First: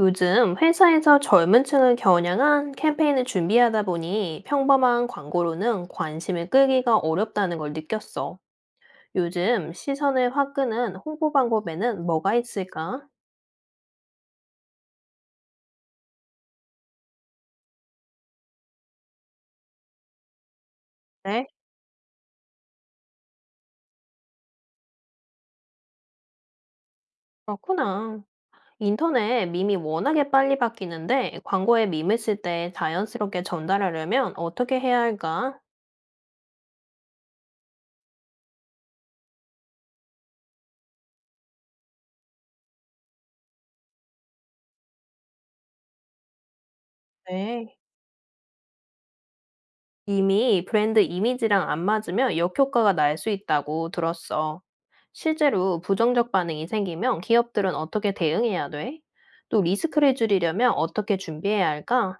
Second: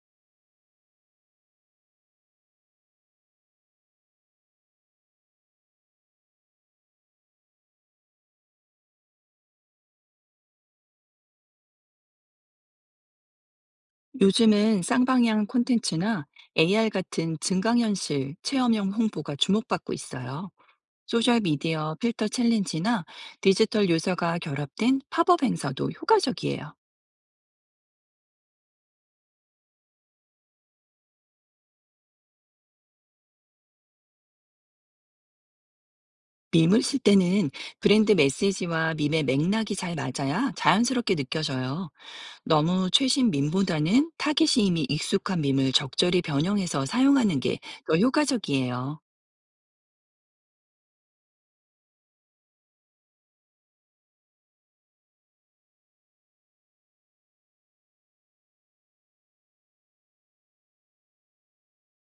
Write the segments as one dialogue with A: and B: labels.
A: 요즘 회사에서 젊은 층을 겨냥한 캠페인을 준비하다 보니 평범한 광고로는 관심을 끄기가 어렵다는 걸 느꼈어. 요즘 시선을 확 끄는 홍보 방법에는 뭐가 있을까?
B: 요즘은 쌍방향 콘텐츠나 AR 같은 증강현실 체험형 홍보가 주목받고 있어요.
A: 네.
B: 소셜미디어 필터 챌린지나 디지털 요소가 결합된 팝업 행사도 효과적이에요.
A: 그렇구나. 인터넷 밈이 워낙에 빨리 바뀌는데 광고에 밈을 쓸 때 자연스럽게 전달하려면 어떻게 해야 할까?
B: 밈을 쓸 때는 브랜드 메시지와 밈의 맥락이 잘 맞아야 자연스럽게 느껴져요. 너무 최신 밈보다는 타깃이 이미 익숙한 밈을 적절히 변형해서 사용하는 게
A: 네.
B: 더 효과적이에요.
A: 이미 브랜드 이미지랑 안 맞으면 역효과가 날 수 있다고 들었어. 실제로 부정적 반응이 생기면 기업들은 어떻게 대응해야 돼? 또 리스크를 줄이려면 어떻게 준비해야 할까?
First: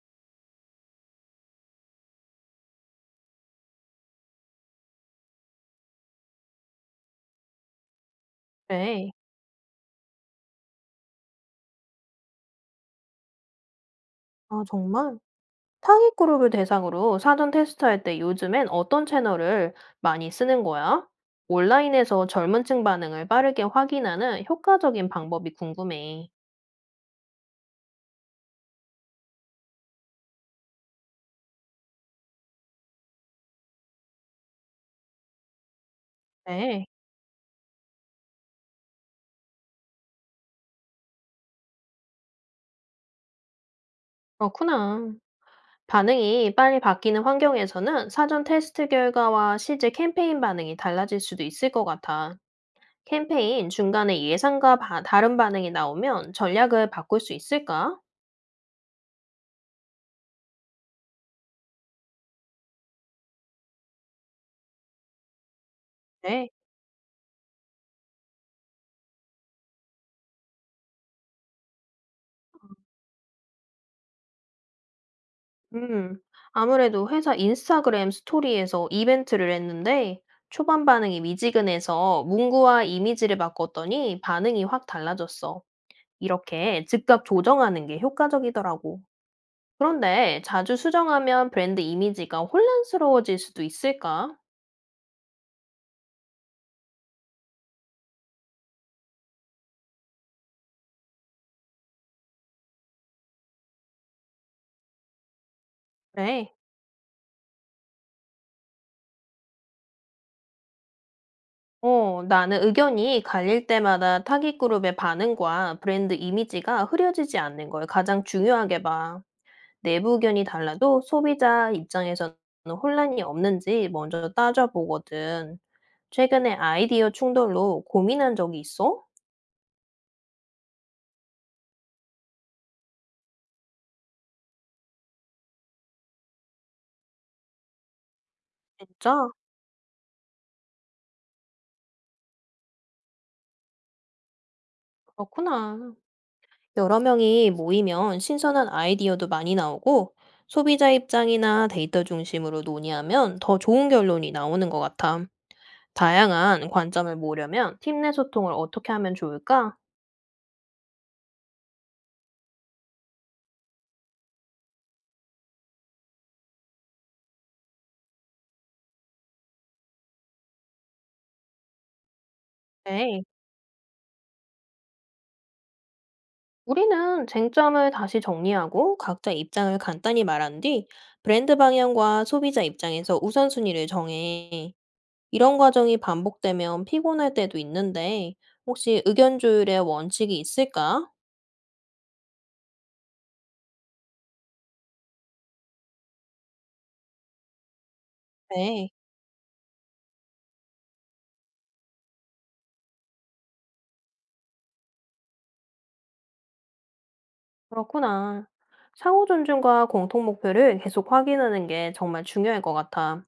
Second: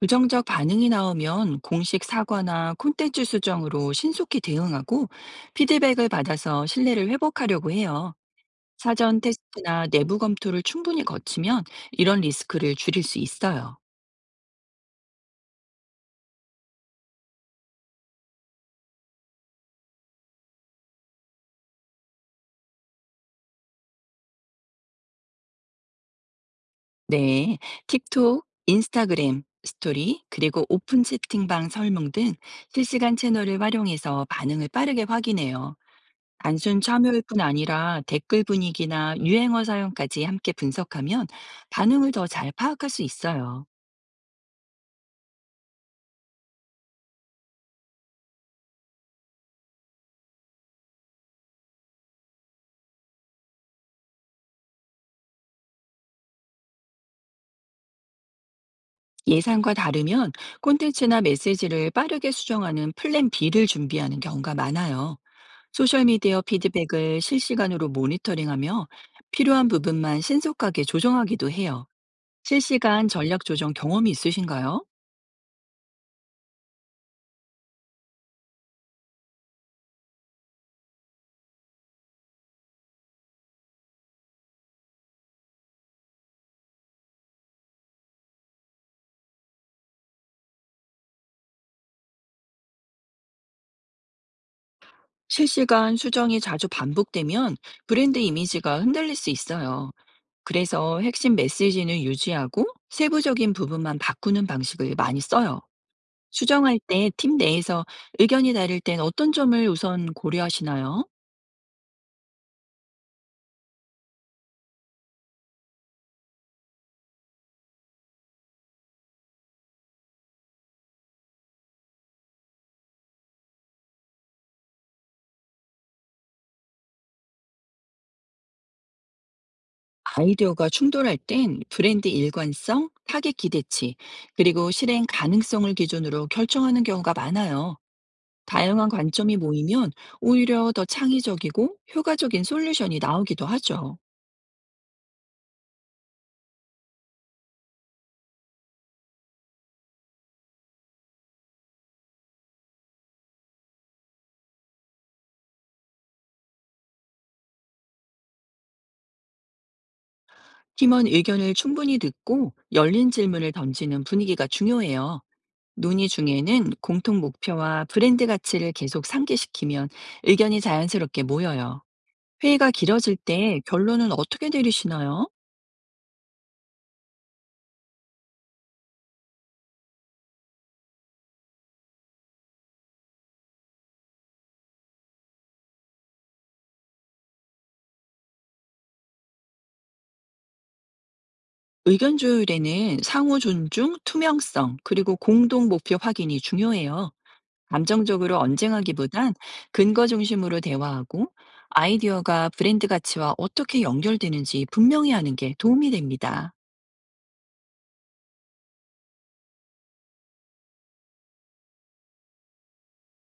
B: 부정적 반응이 나오면 공식 사과나 콘텐츠 수정으로 신속히 대응하고 피드백을 받아서 신뢰를 회복하려고 해요.
A: 네.
B: 사전 테스트나 내부 검토를 충분히 거치면 이런 리스크를 줄일 수 있어요.
A: 아, 정말? 타깃 그룹을 대상으로 사전 테스트할 때 요즘엔 어떤 채널을 많이 쓰는 거야? 온라인에서 젊은 층 반응을 빠르게 확인하는 효과적인 방법이 궁금해.
B: 네. 틱톡, 인스타그램, 스토리, 그리고 오픈 채팅방 설명 등 실시간 채널을 활용해서 반응을 빠르게 확인해요. 단순
A: 네,
B: 참여일 뿐 아니라 댓글 분위기나 유행어 사용까지 함께 분석하면 반응을 더 잘 파악할 수 있어요.
A: 그렇구나. 반응이 빨리 바뀌는 환경에서는 사전 테스트 결과와 실제 캠페인 반응이 달라질 수도 있을 것 같아. 캠페인 중간에 다른 반응이 나오면 전략을 바꿀 수 있을까?
B: 예상과 다르면 콘텐츠나 메시지를 빠르게 수정하는 플랜 B를 준비하는 경우가 많아요. 소셜미디어
A: 네.
B: 피드백을 실시간으로 모니터링하며 필요한 부분만 신속하게 조정하기도 해요. 실시간 전략 조정 경험이 있으신가요?
A: 음, 아무래도 회사 인스타그램 스토리에서 이벤트를 했는데 초반 반응이 미지근해서 문구와 이미지를 바꿨더니 반응이 확 달라졌어. 이렇게 즉각 조정하는 게 효과적이더라고. 그런데 자주 수정하면 브랜드 이미지가 혼란스러워질 수도 있을까?
B: 실시간 수정이 자주 반복되면 브랜드 이미지가 흔들릴 수 있어요. 그래서 핵심 메시지는 유지하고 세부적인 부분만 바꾸는 방식을 많이 써요.
A: 그래.
B: 수정할 때 팀 내에서 의견이 다를 땐 어떤 점을 우선 고려하시나요?
A: 어, 나는 의견이 갈릴 때마다 타깃 그룹의 반응과 브랜드 이미지가 흐려지지 않는 걸 가장 중요하게 봐. 내부 의견이 달라도 소비자 입장에서는 혼란이 없는지 먼저 따져보거든. 최근에 아이디어 충돌로 고민한 적이 있어?
B: 아이디어가 충돌할 땐 브랜드 일관성, 타겟 기대치, 그리고 실행 가능성을 기준으로 결정하는 경우가 많아요. 다양한
A: 진짜?
B: 관점이 모이면 오히려 더 창의적이고 효과적인 솔루션이 나오기도 하죠.
A: 그렇구나. 여러 명이 모이면 신선한 아이디어도 많이 나오고 소비자 입장이나 데이터 중심으로 논의하면 더 좋은 결론이 나오는 것 같아. 다양한 관점을 모으려면 팀 내 소통을 어떻게 하면 좋을까?
B: 팀원 의견을 충분히 듣고 열린 질문을 던지는 분위기가 중요해요. 논의 중에는 공통 목표와 브랜드 가치를 계속 상기시키면 의견이 자연스럽게 모여요. 회의가 길어질
A: 네.
B: 때 결론은 어떻게 내리시나요?
A: 우리는 쟁점을 다시 정리하고 각자 입장을 간단히 말한 뒤 브랜드 방향과 소비자 입장에서 우선순위를 정해. 이런 과정이 반복되면 피곤할 때도 있는데 혹시 의견 조율의 원칙이 있을까?
B: 의견 조율에는 상호 존중, 투명성, 그리고 공동 목표 확인이 중요해요. 감정적으로
A: 네.
B: 언쟁하기보단 근거 중심으로 대화하고 아이디어가 브랜드 가치와 어떻게 연결되는지 분명히 하는 게 도움이 됩니다.
A: 그렇구나. 상호 존중과 공통 목표를 계속 확인하는 게 정말 중요할 것 같아.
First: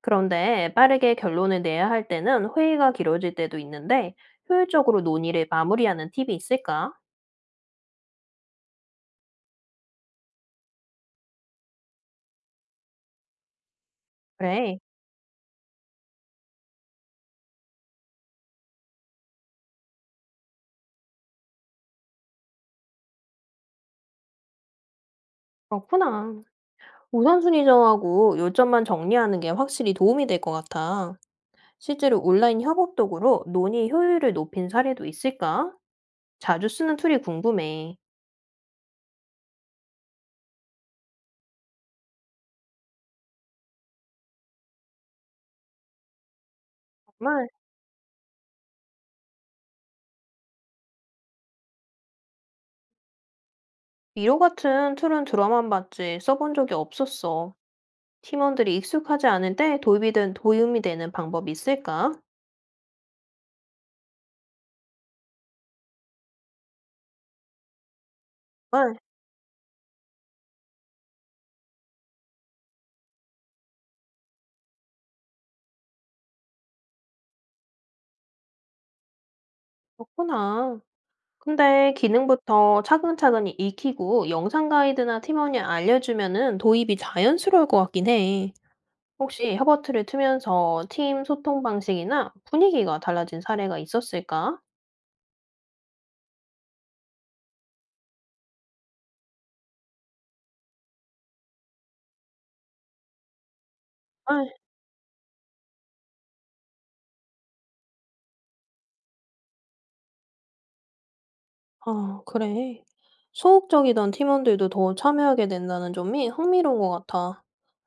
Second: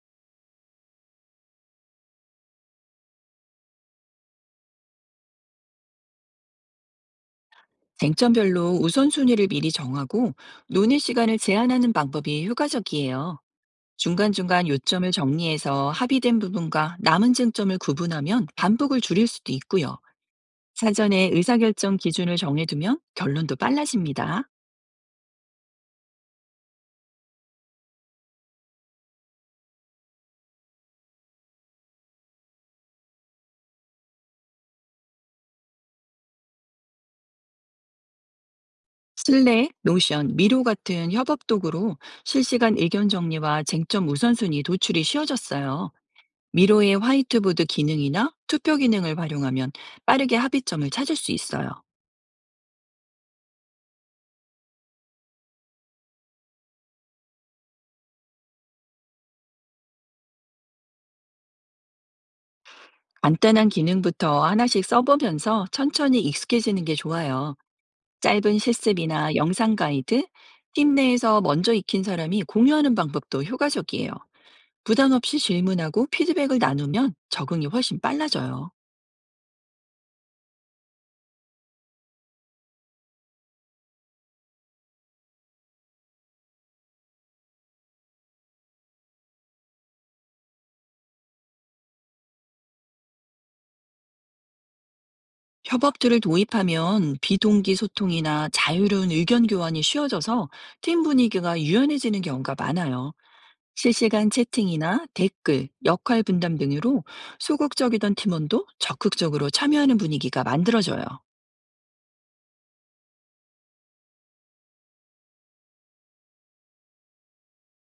A: 그런데 빠르게 결론을 내야 할 때는 회의가 길어질 때도 있는데 효율적으로 논의를 마무리하는 팁이 있을까?
B: 쟁점별로 우선순위를 미리 정하고 논의 시간을 제한하는 방법이 효과적이에요. 중간중간
A: 그래,
B: 요점을 정리해서 합의된 부분과 남은 쟁점을 구분하면 반복을 줄일 수도 있고요. 사전에 의사결정 기준을 정해두면 결론도 빨라집니다.
A: 그렇구나. 우선순위 정하고 요점만 정리하는 게 확실히 도움이 될 것 같아. 실제로 온라인 협업 도구로 논의 효율을 높인 사례도 있을까? 자주 쓰는 툴이 궁금해.
B: 슬랙, 노션, 미로 같은 협업 도구로 실시간 의견 정리와 쟁점 우선순위 도출이 쉬워졌어요. 미로의
A: 정말.
B: 화이트보드 기능이나 투표 기능을 활용하면 빠르게 합의점을 찾을 수 있어요.
A: 미로 같은 툴은 들어만 봤지 써본 적이 없었어. 팀원들이 익숙하지 않은데 도입이 된 도움이 되는 방법이 있을까?
B: 간단한 기능부터 하나씩 써보면서 천천히 익숙해지는 게 좋아요. 짧은
A: 아,
B: 실습이나 영상 가이드, 팀 내에서 먼저 익힌 사람이 공유하는 방법도 효과적이에요. 부담 없이 질문하고 피드백을 나누면 적응이 훨씬 빨라져요.
A: 그렇구나. 근데 기능부터 차근차근히 익히고 영상 가이드나 팀원이 알려주면은 도입이 자연스러울 것 같긴 해. 혹시 협업틀을 트면서 팀 소통 방식이나 분위기가 달라진 사례가 있었을까?
B: 협업들을 도입하면 비동기 소통이나 자유로운 의견 교환이 쉬워져서 팀 분위기가 유연해지는 경우가 많아요. 실시간
A: 아,
B: 채팅이나 댓글, 역할 분담 등으로 소극적이던 팀원도 적극적으로 참여하는 분위기가 만들어져요.
A: 아, 그래. 소극적이던 팀원들도 더 참여하게 된다는 점이 흥미로운 것 같아.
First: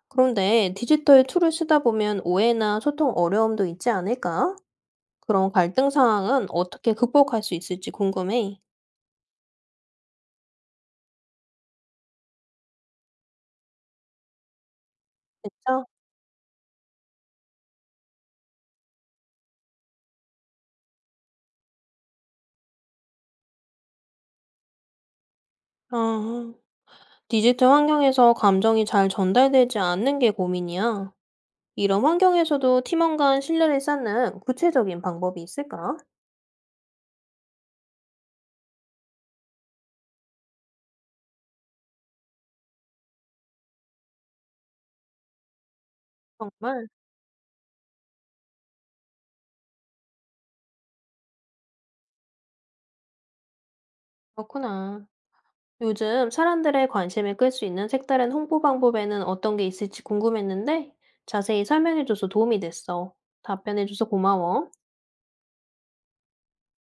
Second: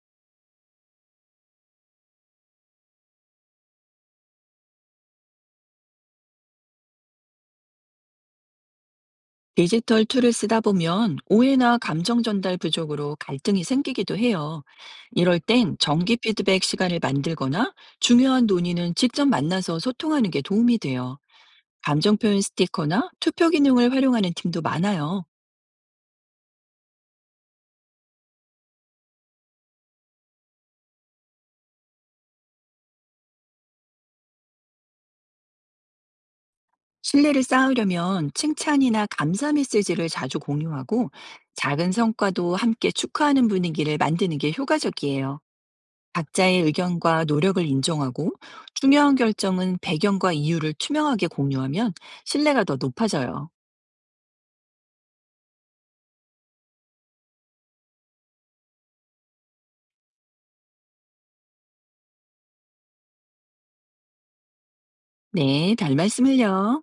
A: 그런데 디지털 툴을 쓰다 보면 오해나 소통 어려움도 있지 않을까? 그런 갈등 상황은 어떻게 극복할 수 있을지 궁금해.
B: 디지털 툴을 쓰다 보면 오해나 감정 전달 부족으로 갈등이 생기기도 해요. 이럴 땐
A: 진짜?
B: 정기 피드백 시간을 만들거나 중요한 논의는 직접 만나서 소통하는 게 도움이 돼요. 감정 표현 스티커나 투표 기능을 활용하는 팀도 많아요.
A: 아. 디지털 환경에서 감정이 잘 전달되지 않는 게 고민이야. 이런 환경에서도 팀원 간 신뢰를 쌓는 구체적인 방법이 있을까?
B: 신뢰를 쌓으려면 칭찬이나 감사 메시지를 자주 공유하고 작은 성과도 함께 축하하는 분위기를 만드는 게 효과적이에요. 각자의
A: 정말?
B: 의견과 노력을 인정하고 중요한 결정은 배경과 이유를 투명하게 공유하면 신뢰가 더 높아져요.
A: 그렇구나. 요즘 사람들의 관심을 끌 수 있는 색다른 홍보 방법에는 어떤 게 있을지 궁금했는데 자세히 설명해줘서 도움이 됐어. 답변해줘서 고마워.
B: 네, 별 말씀을요.